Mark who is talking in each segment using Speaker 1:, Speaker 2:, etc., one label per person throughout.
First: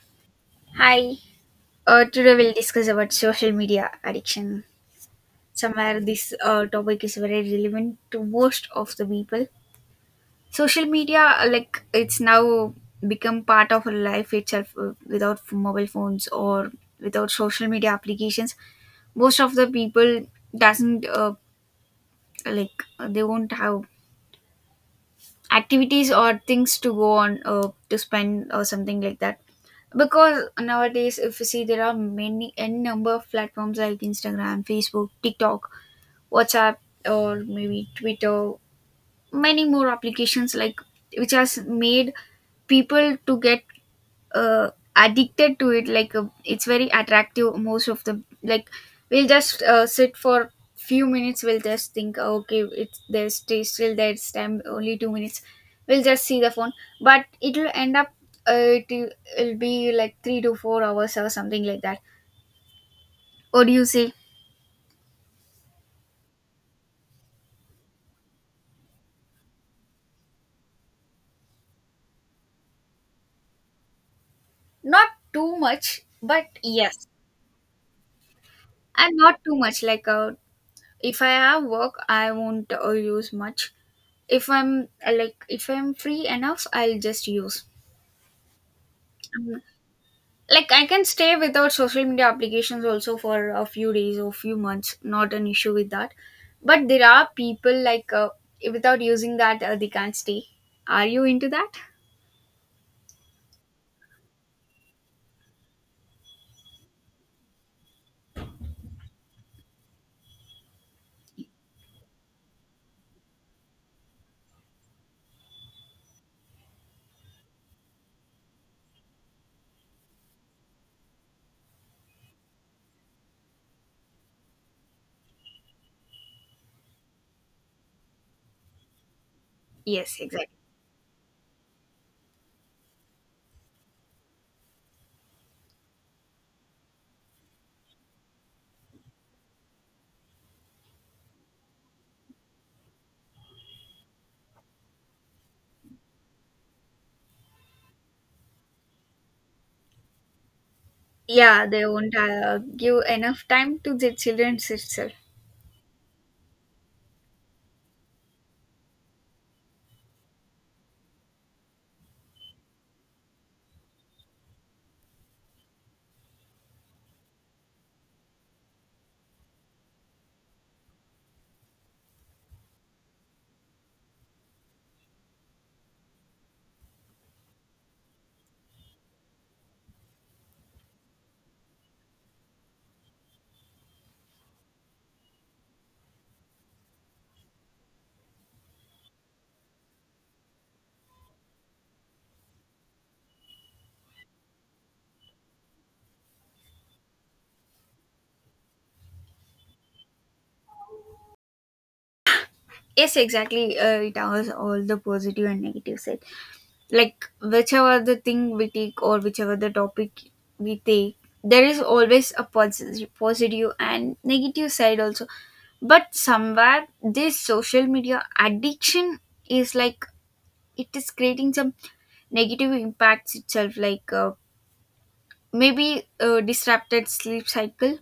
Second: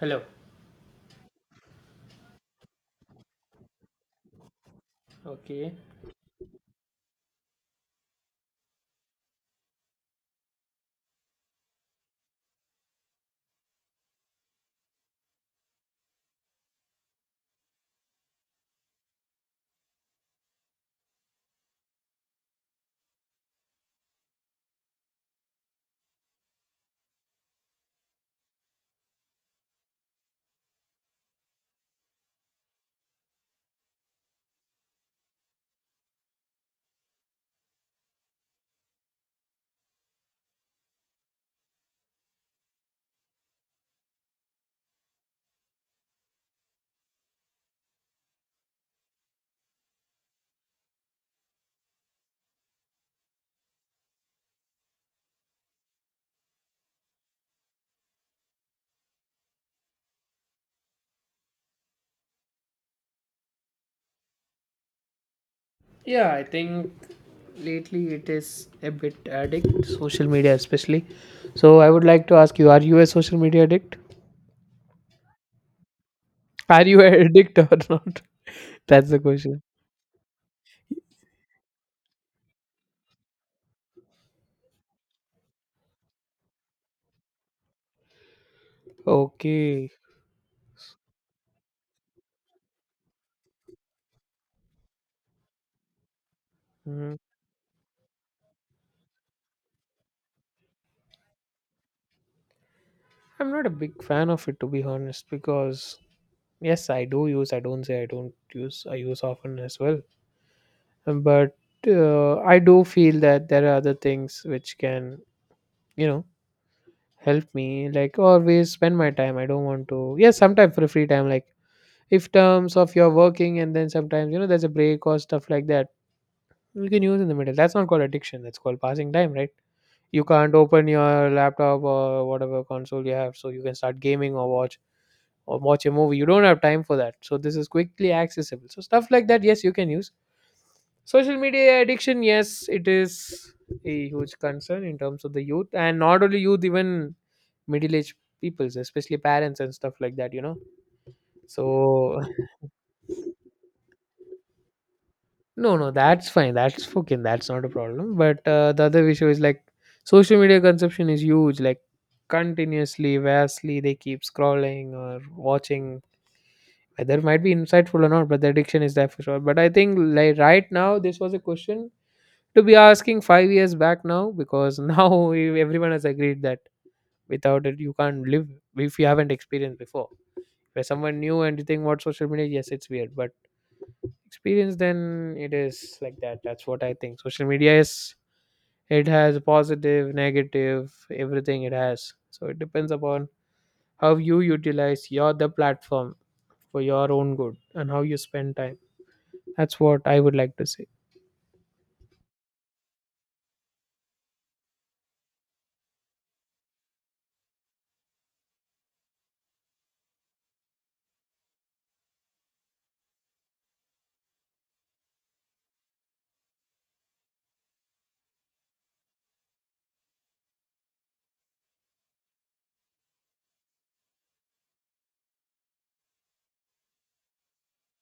Speaker 1: Hello.
Speaker 2: Hi. Today we'll discuss about social media addiction.
Speaker 1: Okay.
Speaker 2: Somewhere this topic is very relevant to most of the people. Social media, like it's now become part of our life itself. Without mobile phones or without social media applications, most of the people doesn't they won't have activities or things to go on to spend or something like that, because nowadays if you see there are many n number of platforms like Instagram, Facebook, TikTok, WhatsApp, or maybe Twitter, many more applications like which has made people to get uh, addicted to it. It's very attractive. Most of the like we'll just sit for few minutes, we'll just think, "Oh, okay, it's there's still there's time only two minutes, we'll just see the phone," but it'll end up uh, it, it'll be like three to four hours or something like that. What do you say?
Speaker 1: Yeah, I think lately it is a bit addict, social media especially. So I would like to ask you, are you a social media addict?
Speaker 2: Not too much, but
Speaker 1: Are you
Speaker 2: yes.
Speaker 1: an addict or not? That's
Speaker 2: And
Speaker 1: the
Speaker 2: not too
Speaker 1: question.
Speaker 2: much. If I have work I won't use much. If I'm like if I'm free enough I'll just use. Mhm.
Speaker 1: Okay.
Speaker 2: Like I can stay without social media applications also for a few days or few months, not an issue with that. But there
Speaker 1: Mhm.
Speaker 2: are people without using that they can't stay. Are you into that?
Speaker 1: I'm not a big fan of it to be honest because yes, I do use, I don't say I don't use, I use often as well. But I do feel that there are other things which can, you know, help me like always spend my time. I don't want to. Yes, sometimes for free time, like if terms of you're working and then sometimes you know there's a break or stuff like that, you can use in the middle. That's not called addiction, that's called passing time, right?
Speaker 2: Yes,
Speaker 1: You
Speaker 2: exactly.
Speaker 1: can't open your laptop or whatever console you have so you can start gaming or watch a movie. You don't have time for that, so this is quickly accessible, so stuff like that, yes, you can use. Social media addiction, yes, it is a huge concern in terms of the youth, and not only youth, even middle aged peoples, especially parents and stuff like that, you know.
Speaker 2: Yeah, they won't
Speaker 1: So
Speaker 2: give enough time to the children itself.
Speaker 1: no, no, that's fine, that's fucking, that's not a problem, but the other issue is like social media consumption is huge, like continuously vastly they keep scrolling or watching, whether it might be insightful or not, but the addiction is there for sure. But I think like right now this was a question to be asking 5 years back now, because now everyone has agreed that without it you can't live. If you haven't experienced before, where someone new and you think what social media, yes it's weird, but experience then it is like that. That's what I think social media is. It has positive, negative, everything it has, so it depends upon how you utilize your the platform for your own good and how you spend time. That's what I would like to say.
Speaker 2: Yes, exactly. It has all the positive and negative side. Like whichever the thing we take or whichever the topic we take, there is always a positive, positive and negative side also. But somewhere, this social media addiction is like it is creating some negative impacts itself, like maybe disrupted sleep cycle.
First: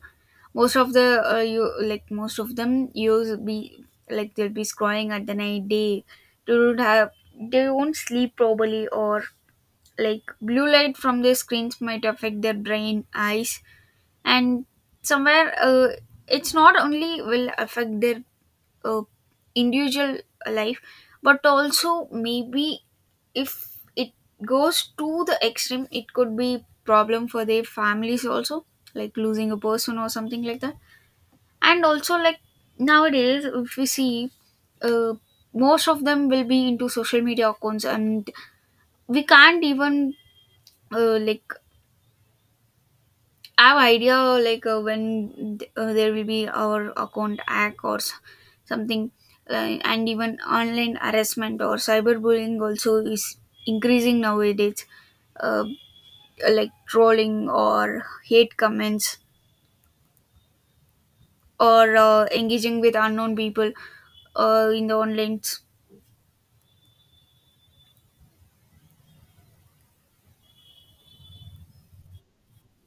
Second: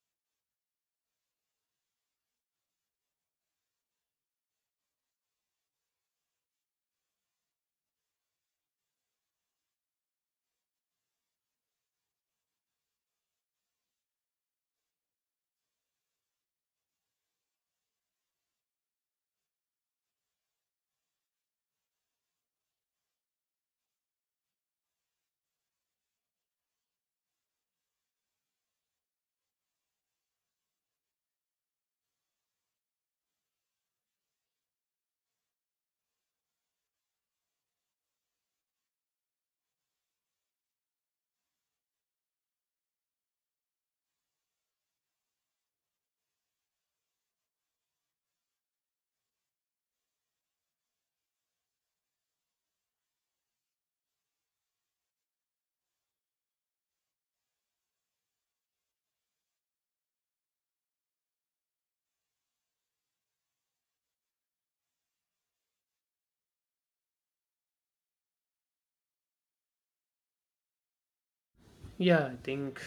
Speaker 2: Most of the you like most of them use be like they'll be scrolling at the night day. They don't have they won't sleep properly, or like blue light from the screens might affect their brain eyes, and somewhere it's not only will affect their uh, individual life, but also maybe if it goes to the extreme it could be problem for their families also, like losing a person or something like that. And also like nowadays if we see uh, most of them will be into social media accounts and we can't even uh, like I have idea when there will be our account hack or something, uh, and even online harassment or cyberbullying also is increasing nowadays. Uh, like trolling or hate comments or engaging with unknown people in the online.
Speaker 1: Yeah, I think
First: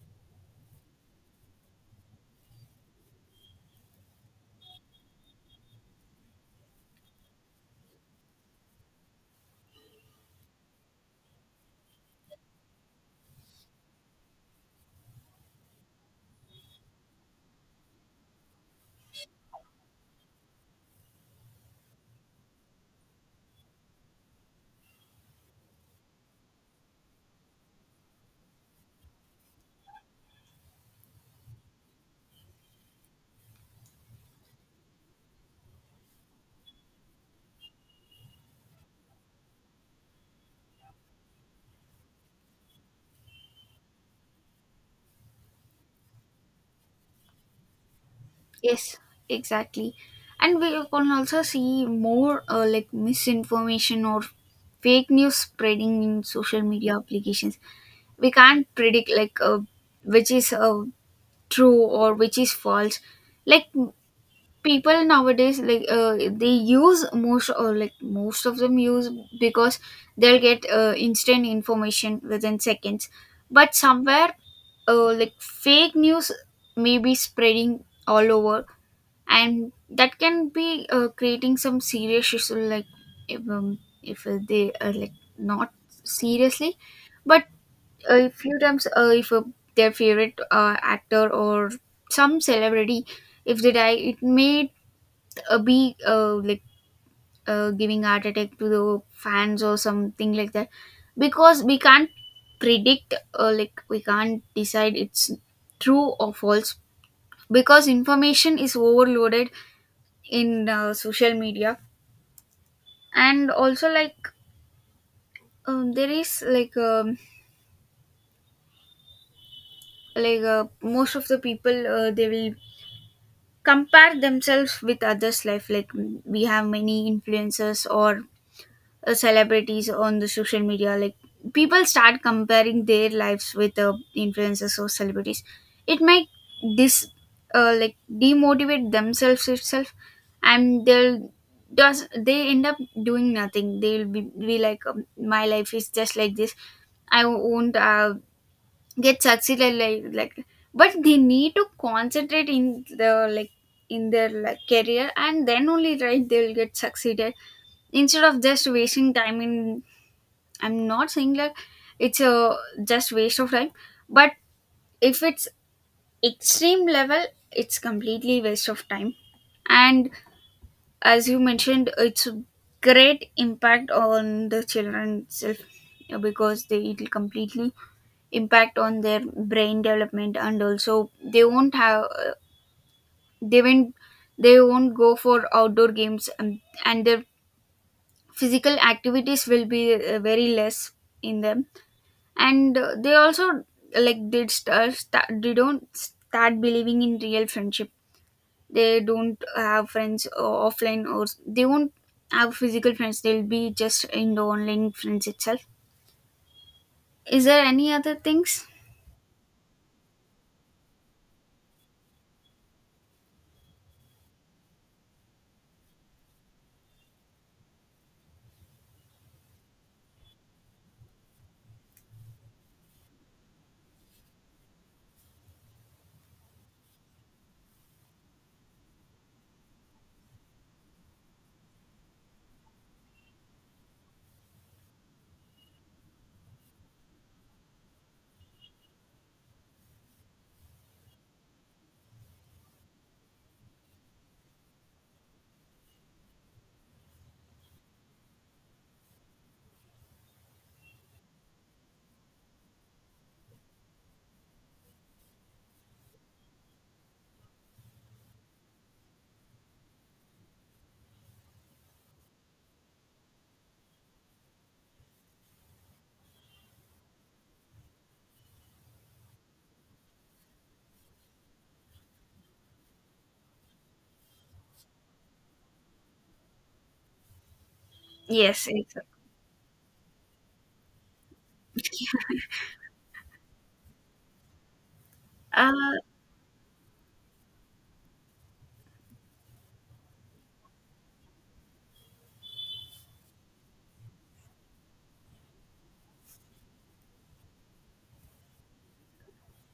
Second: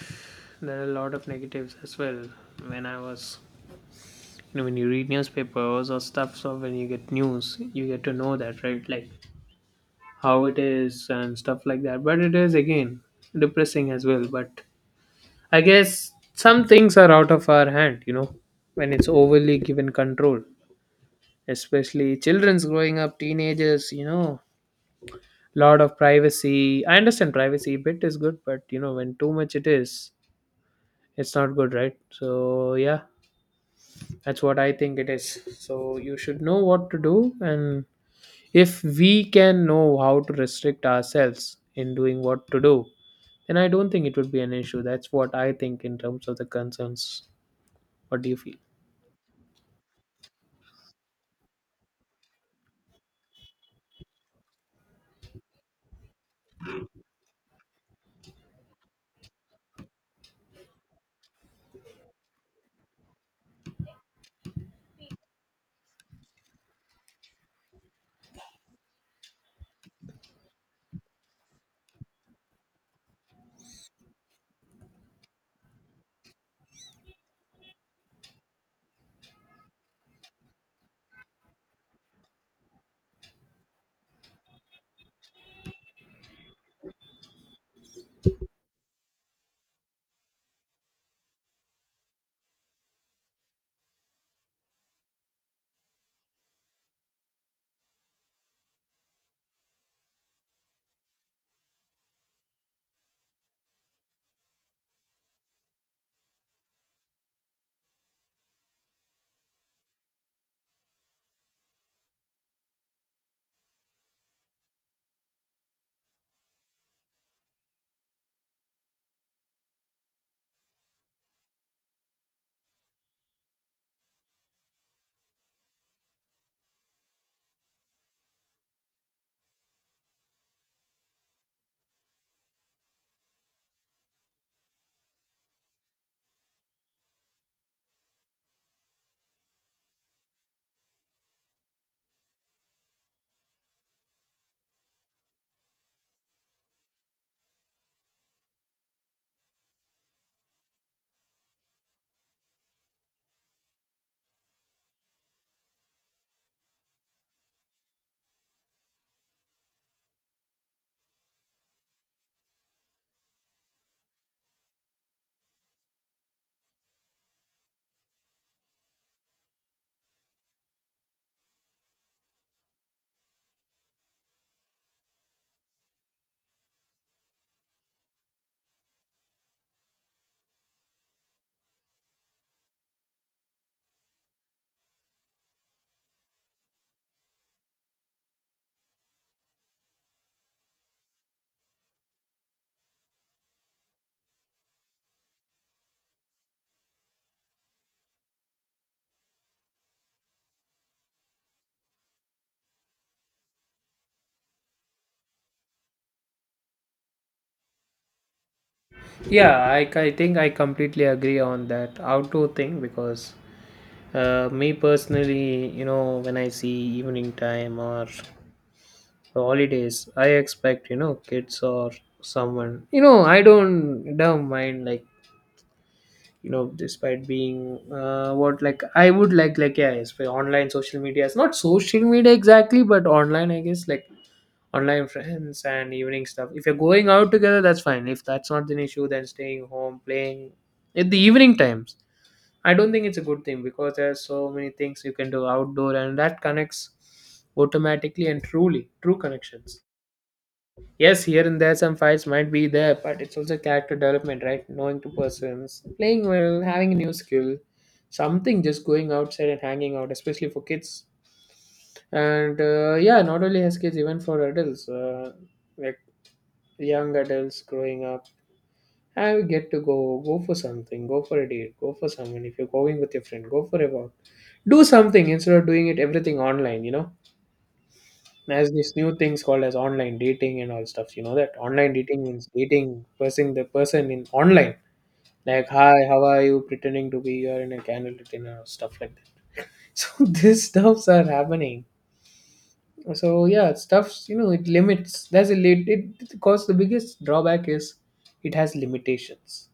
Speaker 1: there are a lot of negatives as well. When I was, you know, when you read newspapers or stuff, so when you get news you get to know that, right, like how it is and stuff like that. But it is again depressing as well. But I guess some things are out of our hand, you know, when it's overly given control, especially children's growing up, teenagers, you know, lot of privacy. I understand privacy bit is good, but you know, when too much it is, it's not good, right? So yeah, that's what I think it is. So you should know what to do, and if we can know how to restrict ourselves in doing what to do. And I don't think it would be an issue. That's what I think in terms of the concerns. What do you feel?
Speaker 2: Yes, exactly. And we can also see more like misinformation or fake news spreading in social media applications. We can't predict which is true or which is false. Like m- People nowadays, they use most or like most of them use because they'll get instant information within seconds. But somewhere, like fake news may be spreading all over, and that can be creating some serious issue like if they are like not seriously, but a few times if their favorite actor or some celebrity, if they die it may be giving heart attack to the fans or something like that, because we can't predict like we can't decide it's true or false, because information is overloaded in social media. And also like there is most of the people they will compare themselves with others life like we have many influencers or celebrities on the social media. Like people start comparing their lives with influencers or celebrities, it might dis like demotivate themselves itself, and they'll does they end up doing nothing. They'll be like my life is just like this, I won't get succeeded like but they need to concentrate in the like in their like career, and then only right they'll get succeeded, instead of just wasting time in, I'm not saying like it's a just waste of time, but if it's extreme level it's completely waste of time. And as you mentioned it's a great impact on the children itself, because they it will completely impact on their brain development, and also they won't have they won't they won't go for outdoor games, and their physical activities will be very less in them. And they also like start they don't start believing in real friendship. They don't have friends offline, or they won't have physical friends, they'll be just in the online friends itself. Is there any other things?
Speaker 1: Yeah, I think I completely agree on that outdoor thing because me personally, you know, when I see evening time or holidays, I expect, you know, kids or someone, you know, I don't mind like, you know, despite being what like I would like, yeah, it's for online social media. It's not social media exactly, but online, I guess, like online friends and evening stuff. If you're going out together, that's fine. If that's not an issue, then staying home, playing at the evening times. I don't think it's a good thing because there's so many things you can do outdoor and that connects automatically, and truly, true connections. Yes, here and there some fights might be there, but it's also character development, right? Knowing two persons, playing well, having a new skill, something, just going outside and hanging out, especially for kids. And yeah, not only as kids, even for adults, like young adults growing up, I get to go for something, go for a date, go for someone. If you're going with your friend, go for a walk, do something instead of doing it everything online. You know.
Speaker 2: Yes,
Speaker 1: As these
Speaker 2: it's,
Speaker 1: new things called as online dating and all stuff. You know that online dating means dating person, the person in online. Like
Speaker 2: uh,
Speaker 1: hi, how are you? Pretending to be your in a candidate and stuff like that. So these stuffs are happening. So yeah, stuffs you know it limits. That's a late. It because the biggest drawback is it has limitations.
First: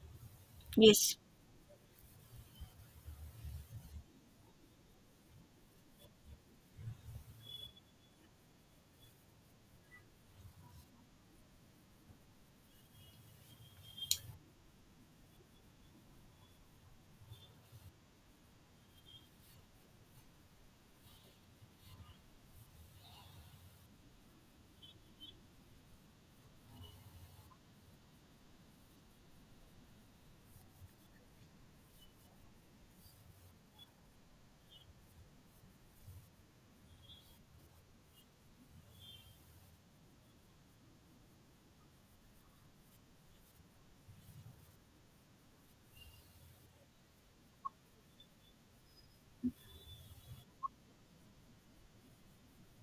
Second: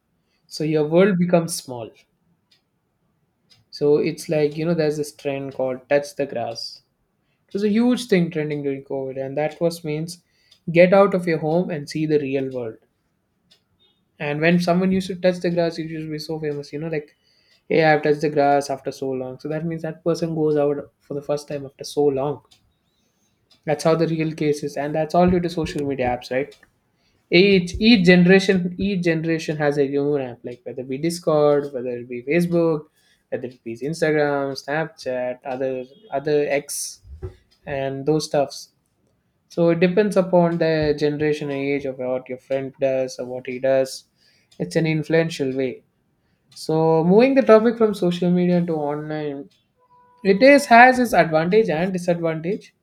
Speaker 1: So your
Speaker 2: yes.
Speaker 1: world becomes small. So it's like you know there's this trend called touch the grass. It was a huge thing trending during COVID, and that was means get out of your home and see the real world. And when someone used to touch the grass, it used to be so famous, you know, like, hey, I've touched the grass after so long. So that means that person goes out for the first time after so long. That's how the real case is, and that's all due to social media apps, right? Each generation has a own app, like whether it be Discord, whether it be Facebook, whether it be Instagram, Snapchat, other X, and those stuffs. So it depends upon the generation and age of what your friend does or what he does. It's an influential way. So moving the topic from social media to online, it is has its advantage and disadvantage.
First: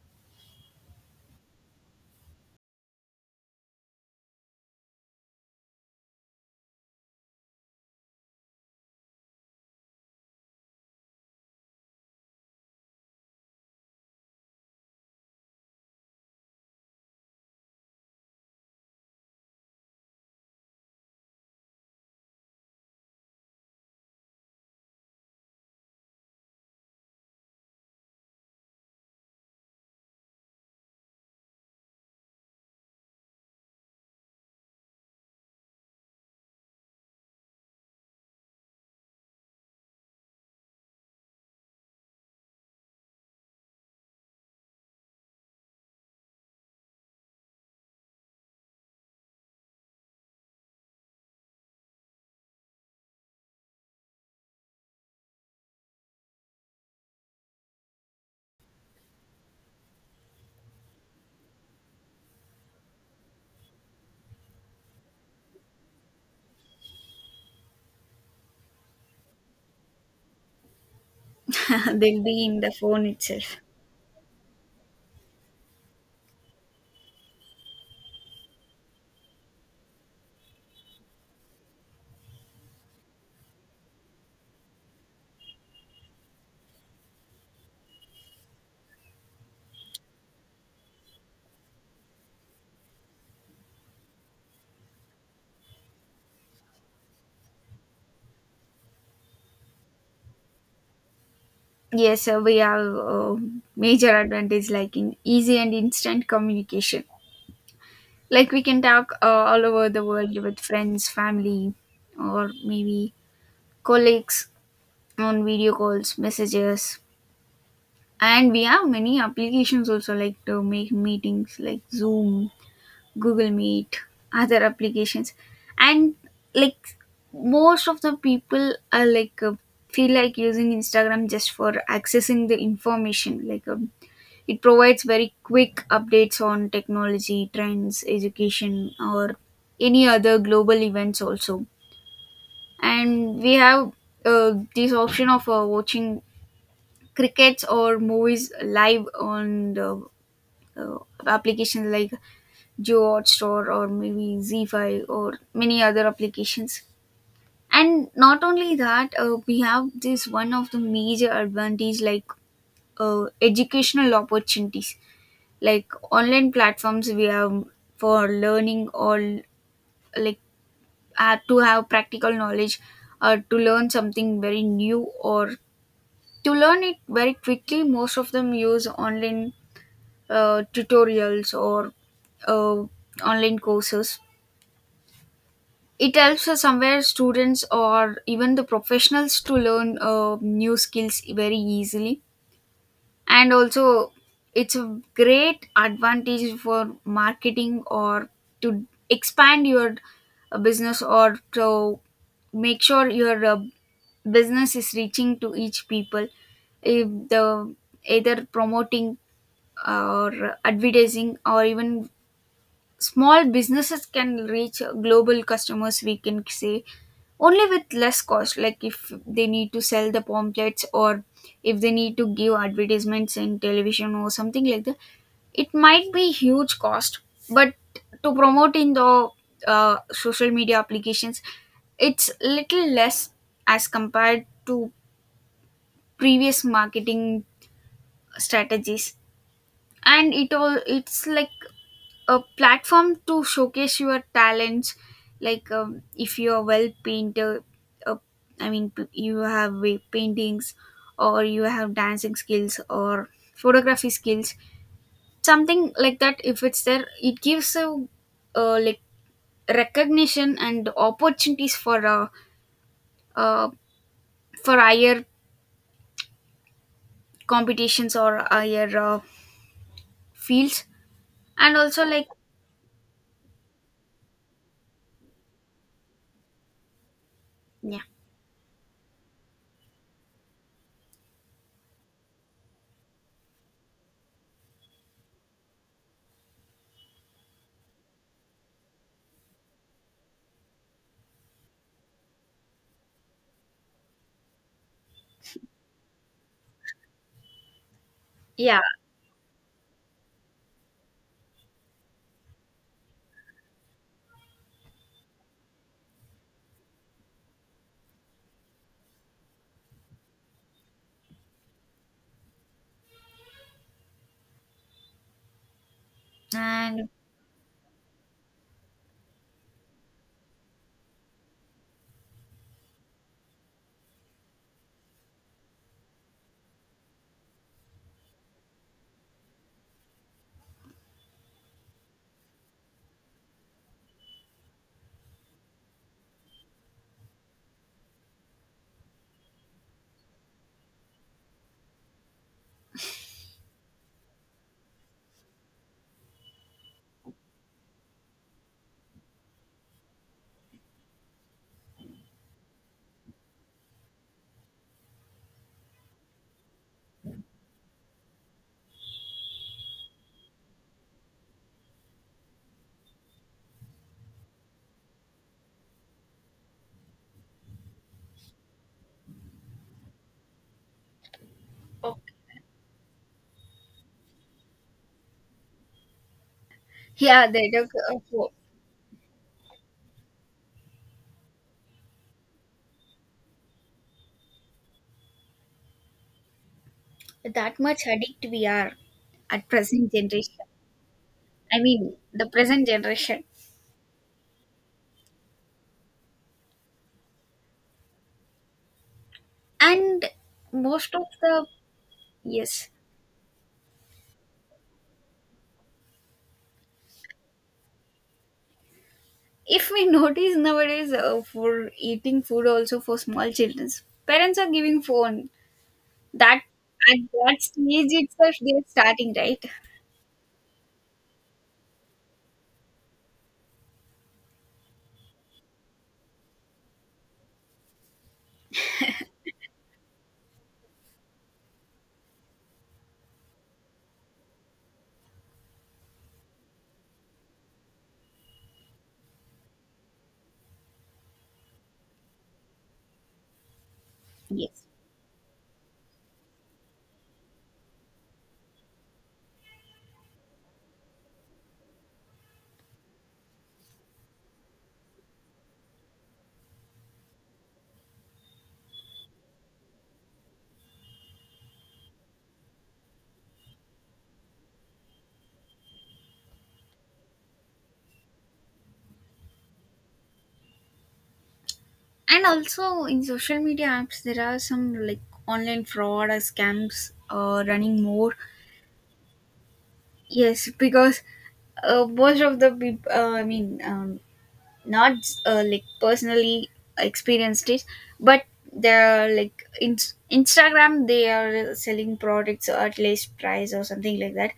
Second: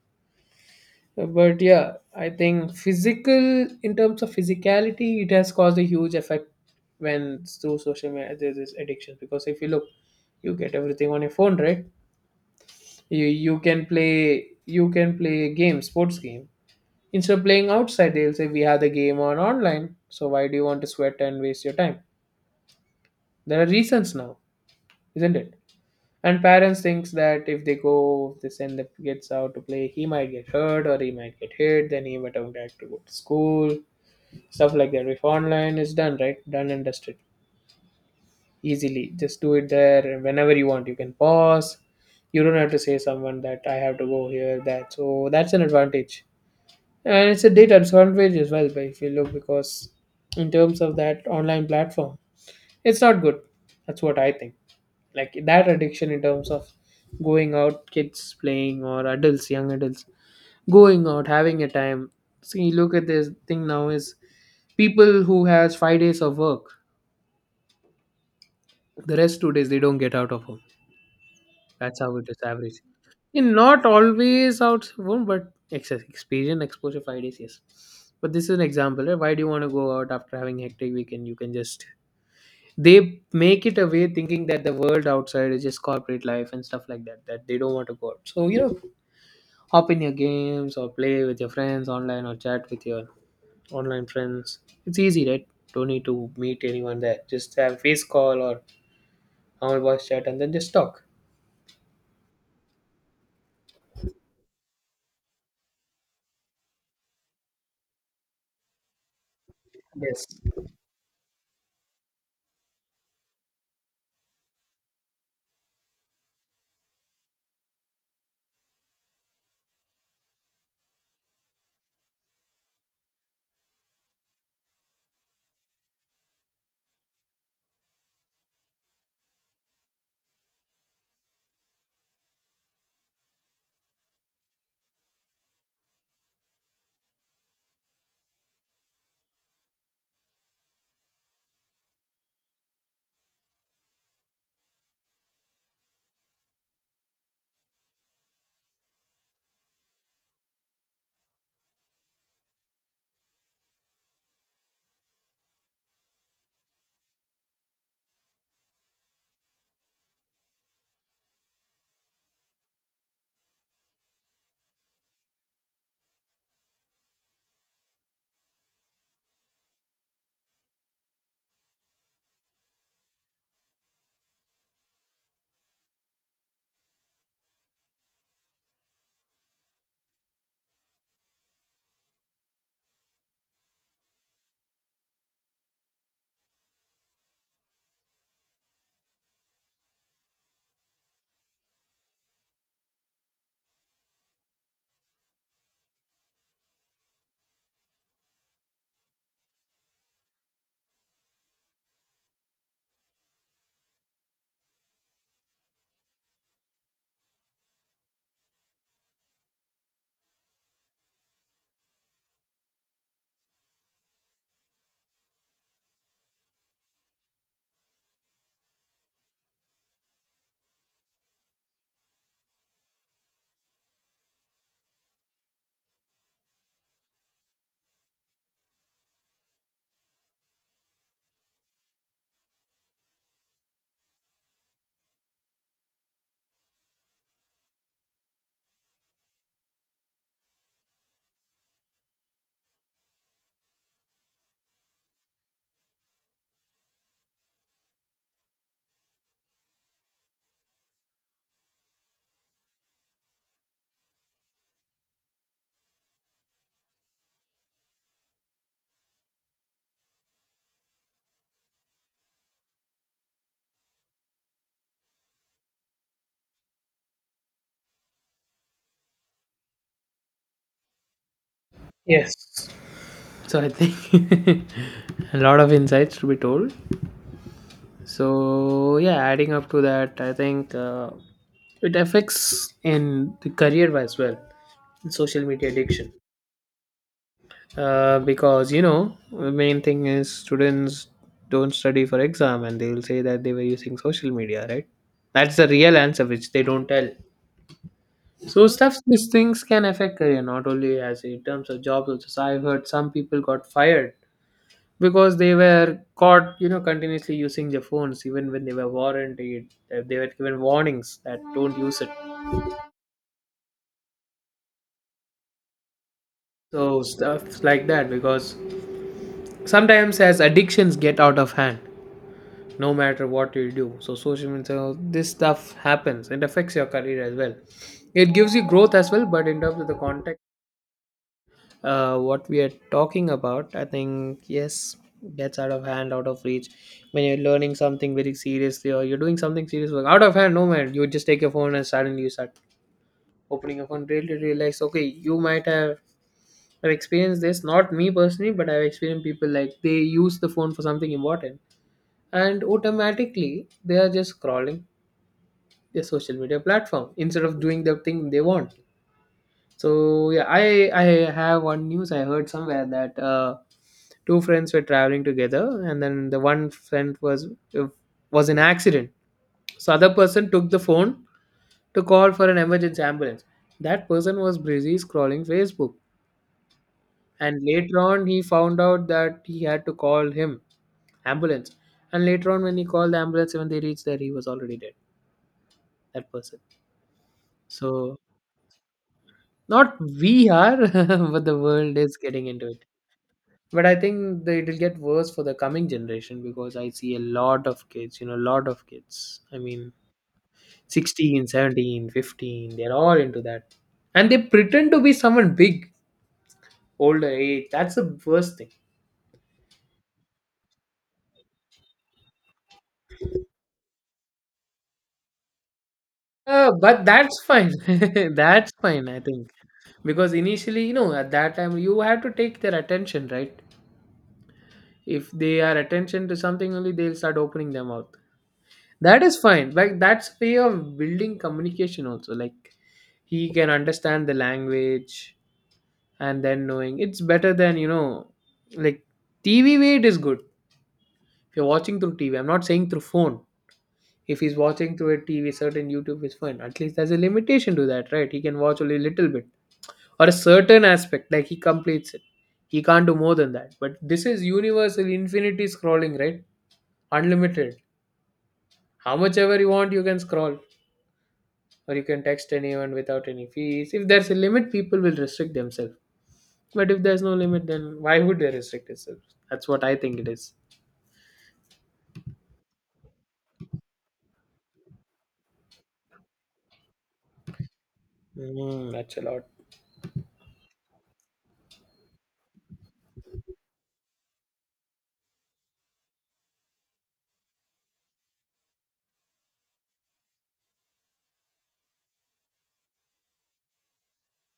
Speaker 1: But yeah, I think physical, in terms of physicality, it has caused a huge effect when through social media there's this addiction. Because if you look, you get everything on your phone, right? You can play, you can play games, sports game. Instead of playing outside, they'll say we have the game on online, so why do you want to sweat and waste your time? There are reasons now, isn't it? And parents thinks that if they go, if they send the kids out to play, he might get hurt or he might get hit, then he might have to go to school, stuff like that. If online is done, right, done and dusted, easily, just do it there whenever you want. You can pause. You don't have to say someone that I have to go here, that. So that's an advantage. And it's a data disadvantage as well, but if you look, because in terms of that online platform, it's not good. That's what I think. Like that addiction in terms of going out, kids playing, or adults, young adults, going out, having a time. See, look at this thing now is people who has 5 days of work, the rest 2 days they don't get out of home. That's how
Speaker 2: They'll
Speaker 1: it is
Speaker 2: be in the
Speaker 1: average.
Speaker 2: phone
Speaker 1: And
Speaker 2: itself.
Speaker 1: not always out, but excess experience, exposure 5 days, yes. But this is an example. Right? Why do you want to go out after having hectic weekend? You can just, they make it a way thinking that the world outside is just corporate life and stuff like that. That they don't want to go out. So you know, hop in your games or play with your friends online or chat with your online friends. It's easy, right? Don't need to meet anyone there. Just have face call or normal voice chat and then just talk.
Speaker 2: Yes, we have major advantage like in easy and instant communication, like we can talk all over the
Speaker 1: Yes.
Speaker 2: world with friends, family, or maybe colleagues, on video calls, messages. And we have many applications also like to make meetings, like Zoom, Google Meet, other applications. And like most of the people are feel like using Instagram just for accessing the information. It provides very quick updates on technology trends, education, or any other global events also. And we have this option of watching crickets or movies live on the uh, applications like Geoart Store or maybe Z5 or many other applications. And not only that, we have this one of the major advantage, like educational opportunities, like online platforms we have for learning or like to have practical knowledge, or to learn something very new or to learn it very quickly. Most of them use online tutorials or uh, online courses. It helps us somewhere students or even the professionals to learn new skills very easily. And also, it's a great advantage for marketing or to expand your business, or to make sure your business is reaching to each people, if the either promoting or advertising or even, small businesses can reach global customers, we can say, only with less cost. Like if they need to sell the pamphlets, or if they need to give advertisements in television or something like that, it might be huge cost. But to promote in the social media applications, it's little less as compared to previous marketing strategies. And it all it's like a platform to showcase your talents, like if you are well painter, uh, I mean you have paintings or you have dancing skills or photography skills, something like that, if it's there it gives you like recognition and opportunities uh, for higher competitions or higher fields. And also like,
Speaker 1: Yes. So I think a lot of insights to be told.
Speaker 2: yeah,
Speaker 1: So yeah, adding up to that, I think it affects in the career as well, social media addiction. Because you know, the main thing is students don't study for exam, and they will say that they were using social media, right? That's the real answer, which they don't tell. So
Speaker 2: yeah,
Speaker 1: stuff, these things can affect career, not only as in terms of jobs. Also, so I've heard some people got fired because they were caught, you know, continuously using their phones even when they were warranted. They were given warnings that don't use it. So
Speaker 2: and
Speaker 1: stuff like that, because sometimes as addictions get out of hand, no matter what you do. So social media, so this stuff happens. It affects your career as well. It gives you growth as well, but in terms of the context. What we are talking about, I think, yes, gets out of hand, out of reach. When you're learning something very seriously or you're doing something serious, work, out of hand, no man, you just take your phone and suddenly you start opening your phone, really realize, okay, you might have experienced this, not me personally, but I've experienced people like they use the phone for something important and automatically they are just crawling their social media platform instead of doing the thing they want. So yeah, I have one news I heard somewhere that two friends were traveling together and then the one friend was in accident, so other person took the phone to call for an emergency ambulance. That person was busy scrolling Facebook,
Speaker 2: yeah,
Speaker 1: and
Speaker 2: they took,
Speaker 1: later on he found out that he had to call him ambulance. And later on when he called the ambulance, when they reached there he was already dead, that person.
Speaker 2: that much
Speaker 1: So
Speaker 2: addict we are at
Speaker 1: not
Speaker 2: present
Speaker 1: we
Speaker 2: generation.
Speaker 1: are but the
Speaker 2: I
Speaker 1: world
Speaker 2: mean
Speaker 1: is
Speaker 2: the
Speaker 1: getting into it.
Speaker 2: present generation,
Speaker 1: But I think that it'll get worse for the coming generation because I see a lot of kids, you know, lot of kids I mean
Speaker 2: and most of
Speaker 1: 16,
Speaker 2: the,
Speaker 1: 17, 15.
Speaker 2: yes,
Speaker 1: They're all into that. And they pretend to be someone big, older age. That's the worst thing.
Speaker 2: if we notice nowadays for eating food also, for small children parents are giving phone. That
Speaker 1: But
Speaker 2: at
Speaker 1: that's
Speaker 2: that
Speaker 1: fine,
Speaker 2: stage itself
Speaker 1: that's
Speaker 2: they are
Speaker 1: fine I
Speaker 2: starting,
Speaker 1: think,
Speaker 2: right?
Speaker 1: because initially you know at that time you have to take their attention, right? If they are attention to something only they'll start opening their mouth. That is fine. Like that's way of building communication also. Like he can understand the language, and then knowing it's better than, you know, like TV way it is good. If you're watching through TV, I'm not saying through phone. If he's
Speaker 2: Yes.
Speaker 1: watching through a TV, certain YouTube is fine. At least there's a limitation to that, right? He can watch only a little bit or a certain aspect, like he completes it. He can't do more than that. But this is universal infinity scrolling, right? Unlimited. How much ever you want, you can scroll or you can text anyone without any fees. If there's a limit, people will restrict themselves. But if there's no limit, then why would they restrict themselves? That's what I think it is.
Speaker 2: And also in social media apps there are some like online fraud or scams running more.
Speaker 1: Mm, that's a lot.
Speaker 2: Yes, because most of the people I mean, um, not like personally experienced it, but they're like in Instagram they are selling products at least price or something like that,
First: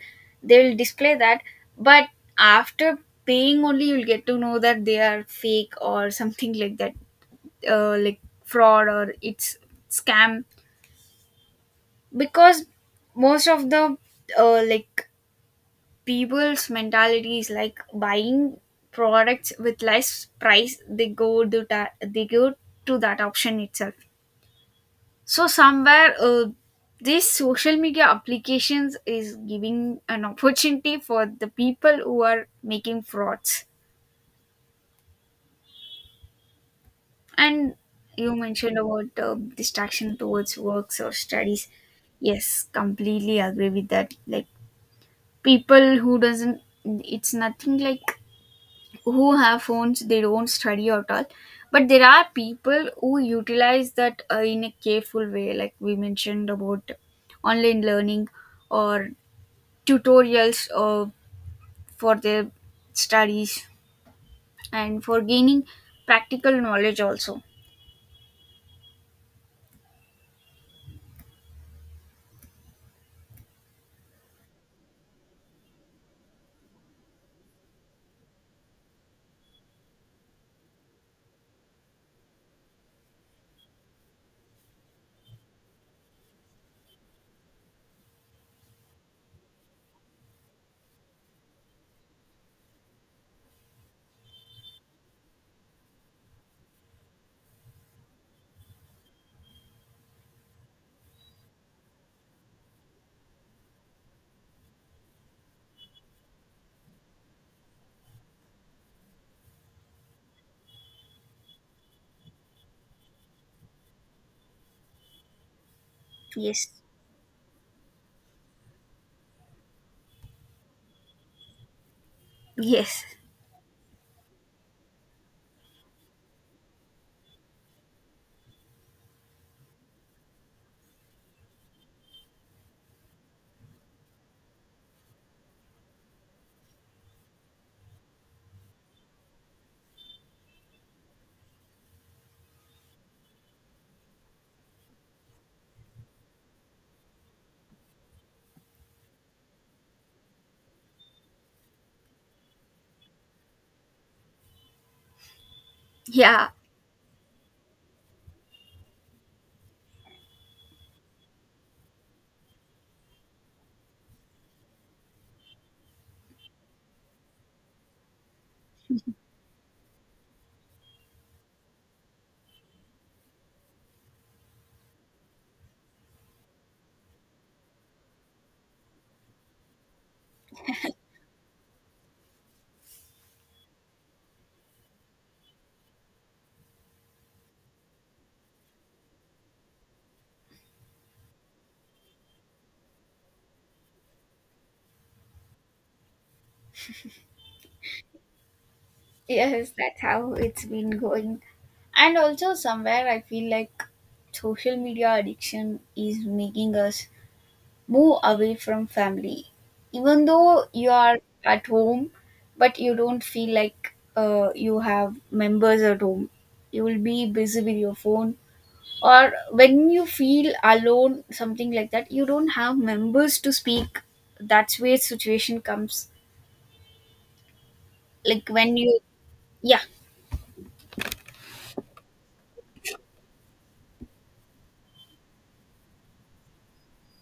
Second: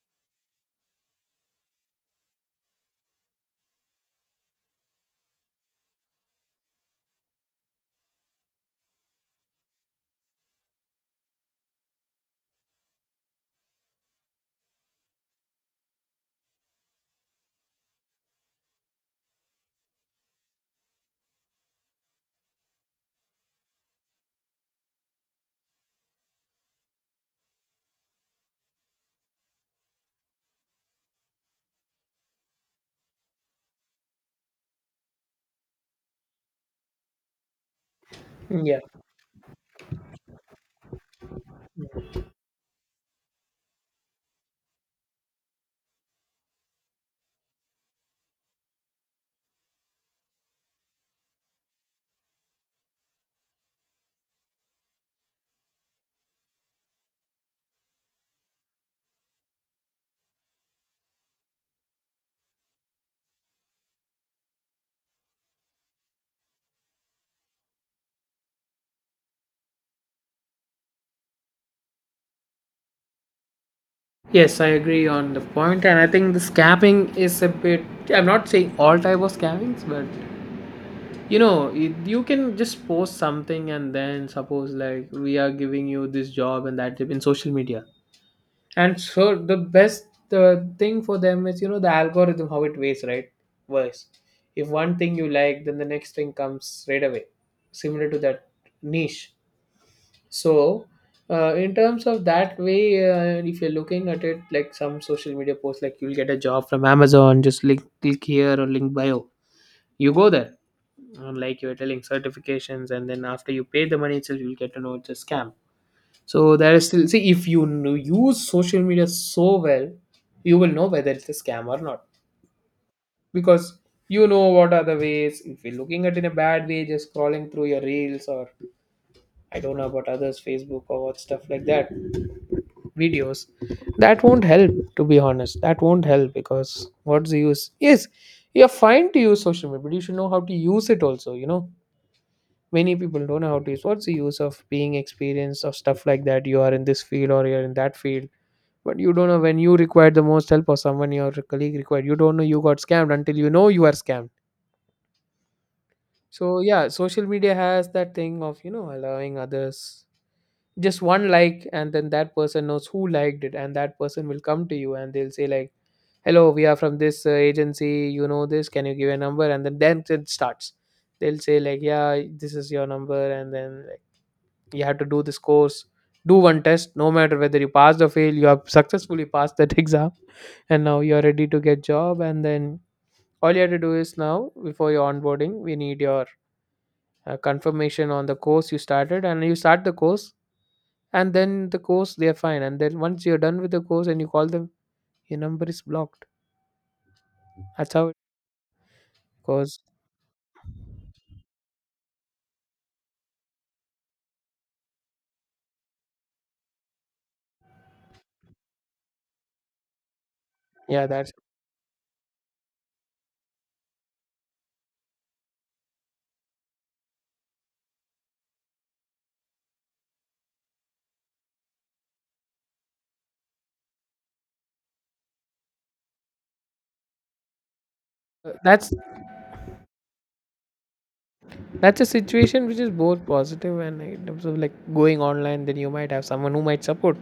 Speaker 2: they'll display that, but after paying only you'll get to know that they are fake or something like that. Like fraud or it's scam, because most of the like people's mentality is like buying products with less price, they go to that option itself. So somewhere these social media applications is giving an opportunity for the people who are making frauds. And you mentioned
Speaker 1: Yeah.
Speaker 2: about distraction towards works or studies. Yes, completely agree with that. Like people who doesn't, it's nothing like who have phones they don't study at all, but there are people who utilize that in a careful way, like we mentioned about online learning or tutorials for their studies, and for gaining practical knowledge also.
Speaker 1: Yes, I agree on the point, and I think the scamming is a bit. I'm not saying all type of scammings, but you know, you can just post something and then suppose like we are giving you this job and that job in social media. And so the best thing for them is, you know, the algorithm how it weighs, right, works. If one thing you like, then the next thing comes straight away, similar to that niche. So in terms of that way, if you're looking at it like some social media posts, like you'll get a job from Amazon, just link click here or link bio, you go there. And like you're telling certifications and then after you pay the money itself you'll get to know it's a scam. So
Speaker 2: Yes,
Speaker 1: there is still, see, if you use social media so well, you will know whether it's a scam or not,
Speaker 2: yes.
Speaker 1: because you know what are the ways. If you're looking at it in a bad way, just scrolling through your reels or, I don't know about others, Facebook or what stuff like that, videos, that won't help. To be honest, that won't help because what's the use? Yes, you're fine to use social media, but you should know how to use it also. You know, many people don't know how to use. What's the use of being experienced or stuff like that? You are in this field or you're in that field. But you don't know when you required the most help or someone your colleague required. You don't know you got scammed until you know you are scammed.
Speaker 2: Yeah,
Speaker 1: So yeah, social media has that thing of, you know, allowing others, just one like and then that person knows who liked it, and that person will come to you and they'll say like, "Hello, we are from this agency, you know this, can you give a number?" And then it starts. They'll say like, "Yeah, this is your number," and then like, you have to do this course, do one test, no matter whether you pass or fail, you have successfully passed that exam, and now you're ready to get job. And then all you have to do is, now before your onboarding we need your confirmation on the course you started, and you start the course, and then the course they're fine, and then once you're done with the course and you call them, your number is blocked. That's how it
Speaker 2: yes,
Speaker 1: goes.
Speaker 2: that's how it's been going. And also somewhere I feel like social media addiction is making us move away from family. Even though you
Speaker 1: Yeah,
Speaker 2: are at home, but you don't feel like you have members at home, you will be busy with your phone. Or when you feel alone something like that, you don't have members to speak. That's where situation comes, like
Speaker 1: uh,
Speaker 2: when
Speaker 1: that's
Speaker 2: you, yeah,
Speaker 1: that's a situation which is both positive and in terms of like going online then you might have someone who might support,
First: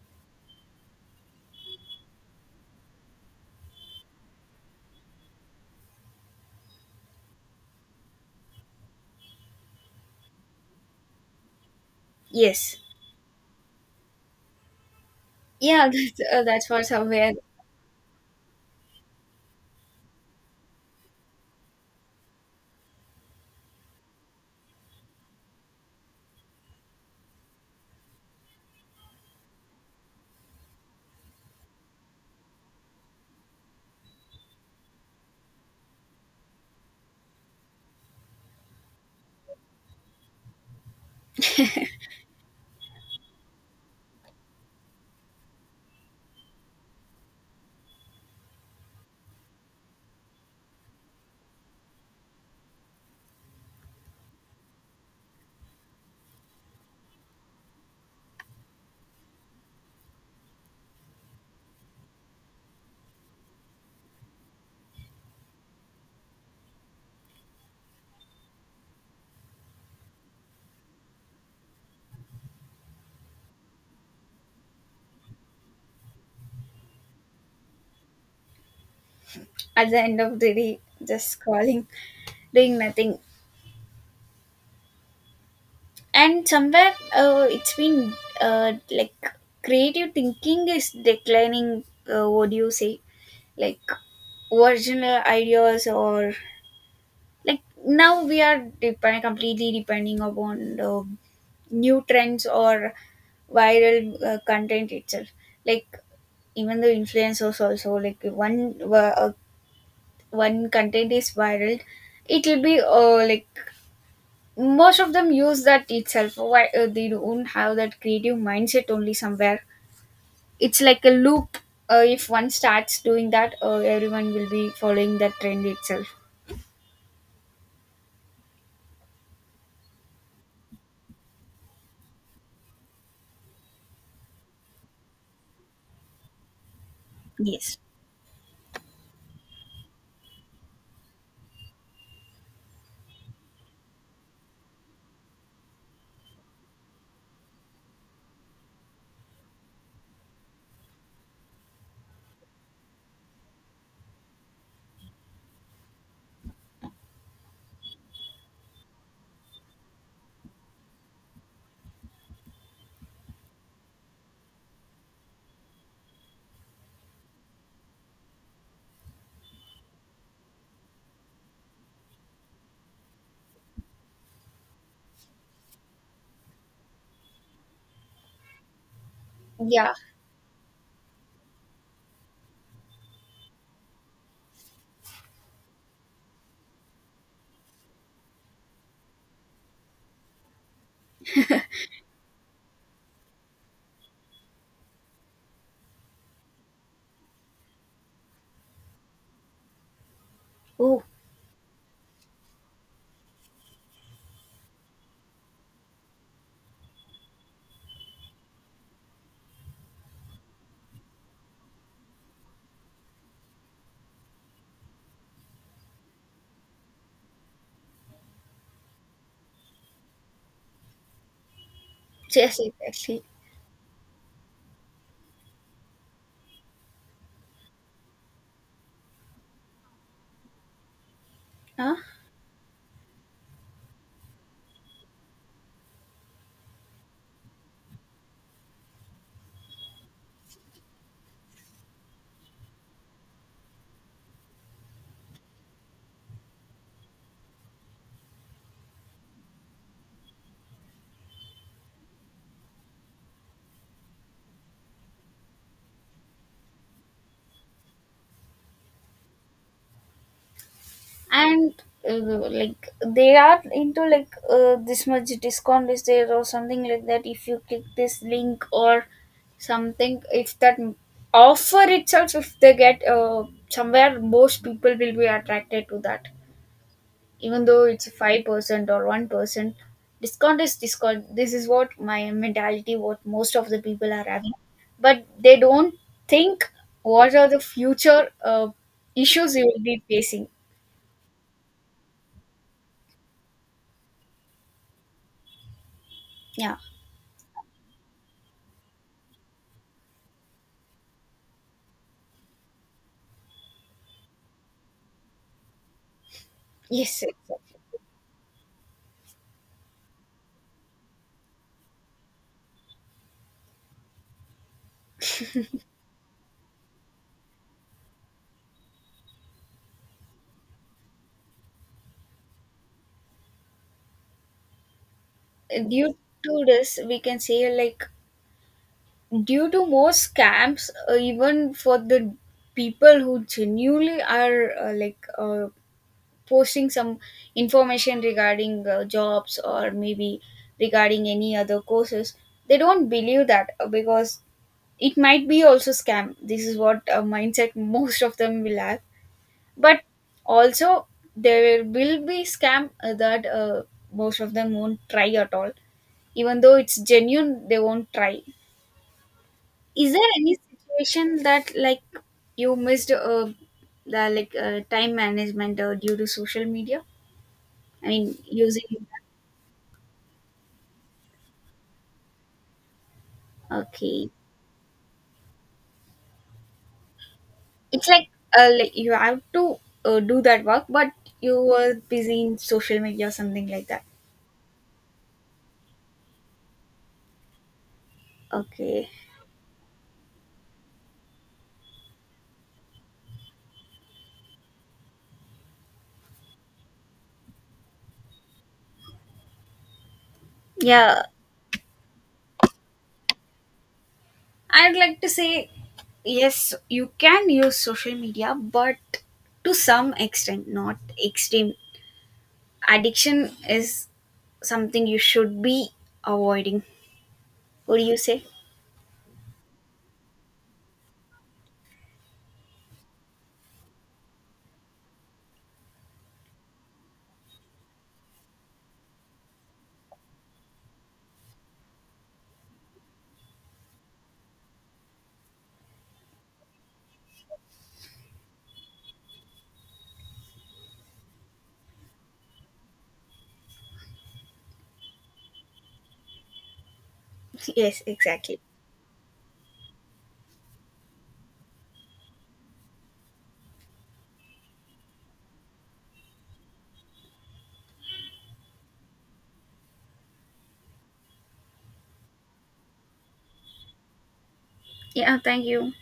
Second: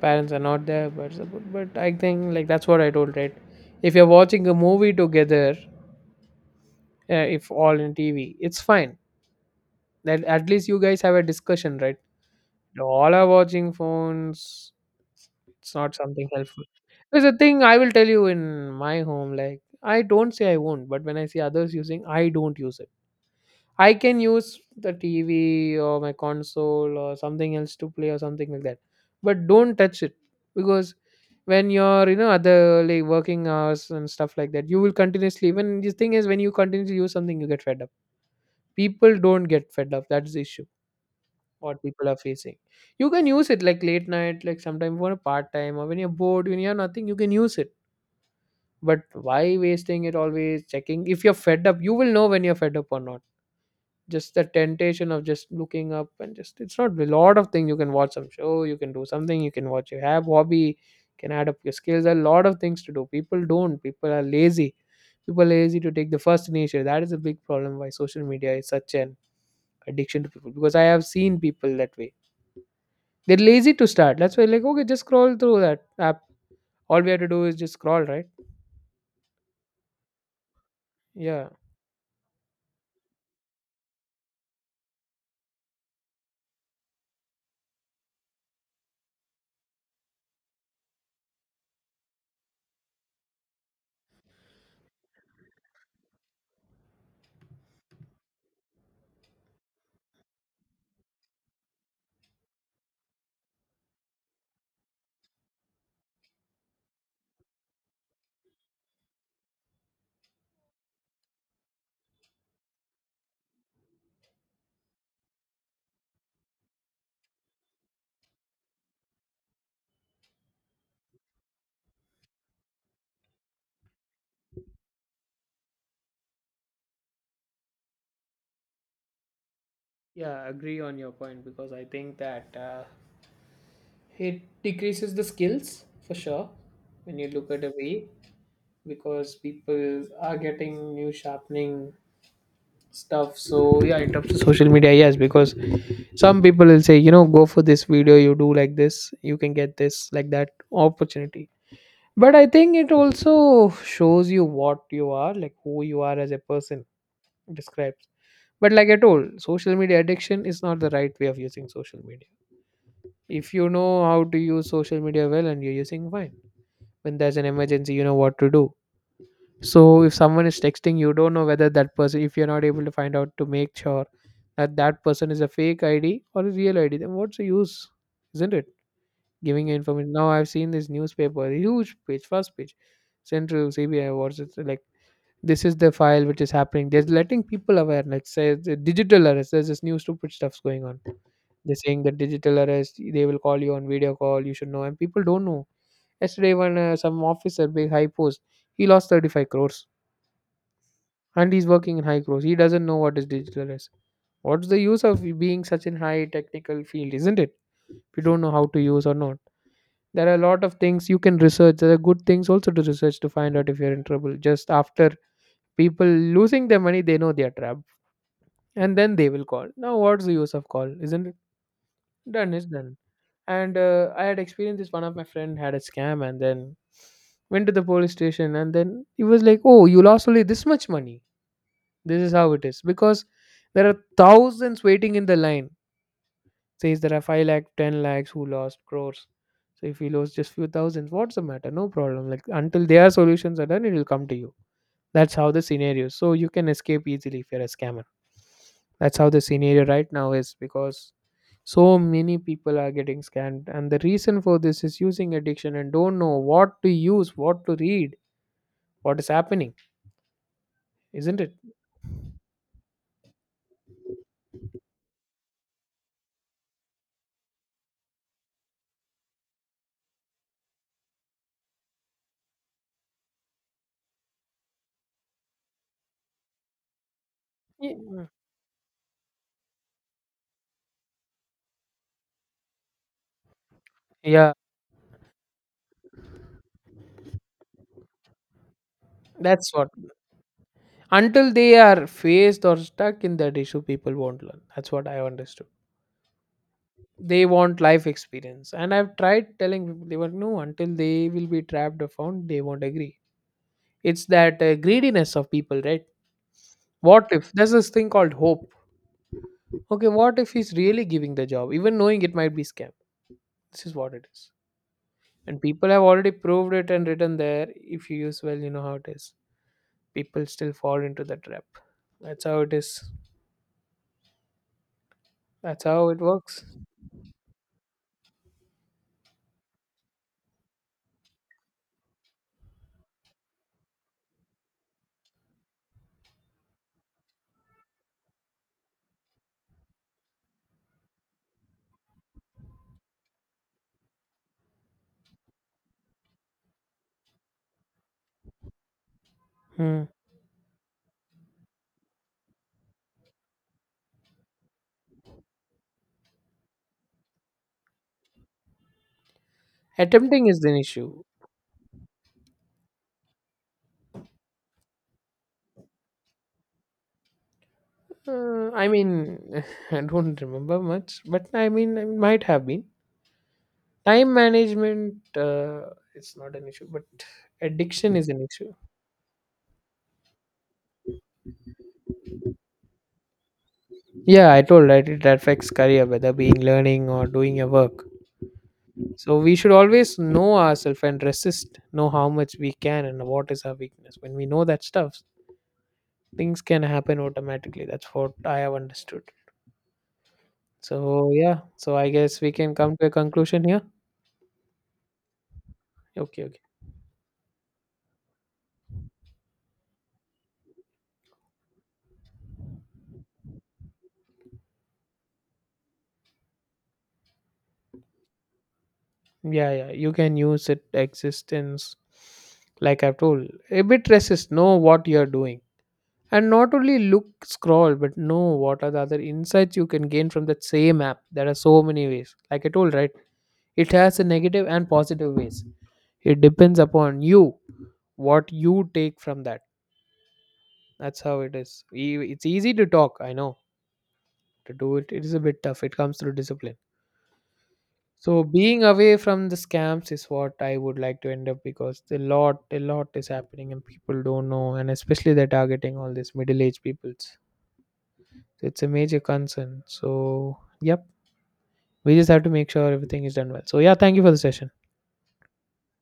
Speaker 1: parents are not there but support. But I think, like, that's what I told, right? If you're watching a movie together, if all in TV. It's fine. That at least you guys have a discussion, right?
Speaker 2: yes.
Speaker 1: All are watching phones. It's
Speaker 2: Yeah,
Speaker 1: not something helpful.
Speaker 2: that's what
Speaker 1: There's
Speaker 2: somewhere,
Speaker 1: a thing I will tell you in my home. Like I don't say I won't, but when I see others using, I don't use it. I can use the TV or my console or something else to play or something like that, but don't touch it. Because when you're, you know, other like working hours and stuff like that, you will continuously. When the thing is, when you continuously use something, you get fed up. People don't get fed up, that's the issue, what people are facing. You can use it like late night, like sometime for a part time or when you're bored, when you have nothing you can use it. But why wasting it always checking? If you're fed up you will know, when you're fed up or not. Just the temptation of just looking up and just, it's not, a lot of things you can watch some show, you can do something, you can watch your, have hobby, can add up your skills. There are a lot of things to do, people don't, people are lazy. People are lazy to take the first initiative. That is a big problem why social media is such an addiction to people, because I have seen people that way. They're lazy to start. That's why, like, okay, just scroll through that app. All we have to do is just scroll, right?
Speaker 2: at the end of the day just
Speaker 1: Yeah.
Speaker 2: scrolling, doing nothing. And somewhere it's been like creative thinking is declining. Uh, what do you say? Like original ideas or like now we are depending completely depending upon the new trends or viral content itself. Like even the influencers also, like one content is viral, it will be like most of them use that itself. Why they don't have that creative mindset? Only somewhere it's like a loop, if one starts doing that everyone will be following that trend itself.
Speaker 1: Yeah, I agree on your point because I think that it decreases the skills for sure when you look at a
Speaker 2: Yes.
Speaker 1: way, because people are getting new sharpening stuff. So yeah, in terms of social media, yes, because some people will say, you know, go for this video, you do like this, you can get this, like, that opportunity. But I think it also shows you what you are, like who you are as a person, describes. But like I told, social media addiction is not the right way of using social media. If you know how to use social media well and you're using, fine. When there's an emergency you know what to do. So if someone is texting you don't know whether that person, if you're not able to find out, to make sure that that person is a fake ID or a real ID, then what's the use? Isn't it? Giving
Speaker 2: Yeah.
Speaker 1: information. Now I've seen this newspaper, huge page, first page, central CBI, what's it like, this is the file which is happening, they're letting people aware. Let's say the digital arrest, there's this new stupid stuff's going on. They're saying that digital arrest, they will call you on video call, you should know, and people don't know. Yesterday when some officer, big high post, he lost 35 crores.
Speaker 2: Oh,
Speaker 1: And he's working in high growth. He doesn't know what is digital is. What's the use of being such in high technical field, isn't it? If you don't know how to use or not. There are a lot of things you can research. There are good things also to research to find out if you're in trouble. Just after people losing their money, they know they are trapped. And then they will call. Now what's the use of call? Isn't it? Done
Speaker 2: yes,
Speaker 1: is done.
Speaker 2: exactly.
Speaker 1: And I had experienced this. One of my friend had a scam and then went to the police station and then he was like, oh, you lost only this much money.
Speaker 2: Huh?
Speaker 1: This is how it is because there are thousands waiting in the line. Says there are 5 lakh, 10 lakhs who lost crores. So if you lose just few thousands, what's the matter? No problem. Like until their solutions are done, it will come to you. That's how the scenario. So you can escape easily if you're a scammer. That's how the scenario right now is, because so many people are getting scammed, and the reason for this is using addiction and don't know what to use, what to read, what is happening, isn't it?
Speaker 2: And uh, like they are into like this much discount is there or something like that. If you click this link or something, if that offer itself if they get somewhere, most people will be attracted to that even though it's
Speaker 1: Yeah.
Speaker 2: 5% or 1%. Discount is discount, this is what my mentality what most of the people are
Speaker 1: Yeah,
Speaker 2: having, but they don't think what are the future issues you
Speaker 1: that's
Speaker 2: will
Speaker 1: what.
Speaker 2: be facing.
Speaker 1: Until they are faced or stuck in that issue, people won't learn. That's what I understood.
Speaker 2: Yeah,
Speaker 1: They want life experience. And I've tried telling people, they were no, until they will be trapped or found, they won't agree. It's that greediness of people, right?
Speaker 2: yes,
Speaker 1: What if
Speaker 2: yes.
Speaker 1: there's this thing called hope? Okay, what if he's really giving the job, even knowing it might be scam? This is what it is. And people have already proved it and written there. If you use well, you know how it is. People still fall into the trap. That's how it is. That's how
Speaker 2: Due
Speaker 1: it works.
Speaker 2: to this we can say like, due to more scams even for the people who genuinely are posting some information regarding jobs, or maybe regarding any other courses, they don't believe that because it might be also scam. This is what mindset most of them will have.
Speaker 1: Hmm.
Speaker 2: But also there will be scam that most of them won't try at all. Even though it's genuine they won't try. Is there
Speaker 1: Attempting
Speaker 2: any
Speaker 1: is an issue.
Speaker 2: situation that like you missed the time management due to social media, I mean using?
Speaker 1: I mean, I don't remember much, but I mean, it might have been.
Speaker 2: Okay.
Speaker 1: Time management, it's not an issue, but
Speaker 2: It's
Speaker 1: addiction is an issue.
Speaker 2: like you have to do that work, but you were busy in social media or something like that.
Speaker 1: Yeah, I told right, it affects career, whether being learning or doing your work.
Speaker 2: Okay.
Speaker 1: So we should always know ourselves and resist, know how much we can and what is our weakness. When we know that stuff, things can happen automatically. That's what I have understood.
Speaker 2: Yeah.
Speaker 1: So yeah, so I guess we can come to a conclusion here.
Speaker 2: I'd like to say
Speaker 1: Okay, okay.
Speaker 2: yes, you can use social media, but to some extent, not extreme. Addiction is something you should be avoiding. What do you say?
Speaker 1: Yeah, yeah, you can use it existence, like I've told, a bit resist, know what you're doing, and not only look scroll but know what are the other insights you can gain from that same app. There are so many ways, like I told, right? It has a negative and positive ways. It depends upon you what you take from that. That's how it is. It's easy to talk, I know. To do it it is a bit tough, it comes through discipline.
Speaker 2: Yes,
Speaker 1: So
Speaker 2: exactly.
Speaker 1: being away from the scams is what I would like to end up, because a lot is happening and people don't know, and especially they're targeting all these middle-aged peoples. It's a major concern. So yep, we just have to make sure everything is done well. So yeah, thank you for the session.
Speaker 2: Yeah, thank you.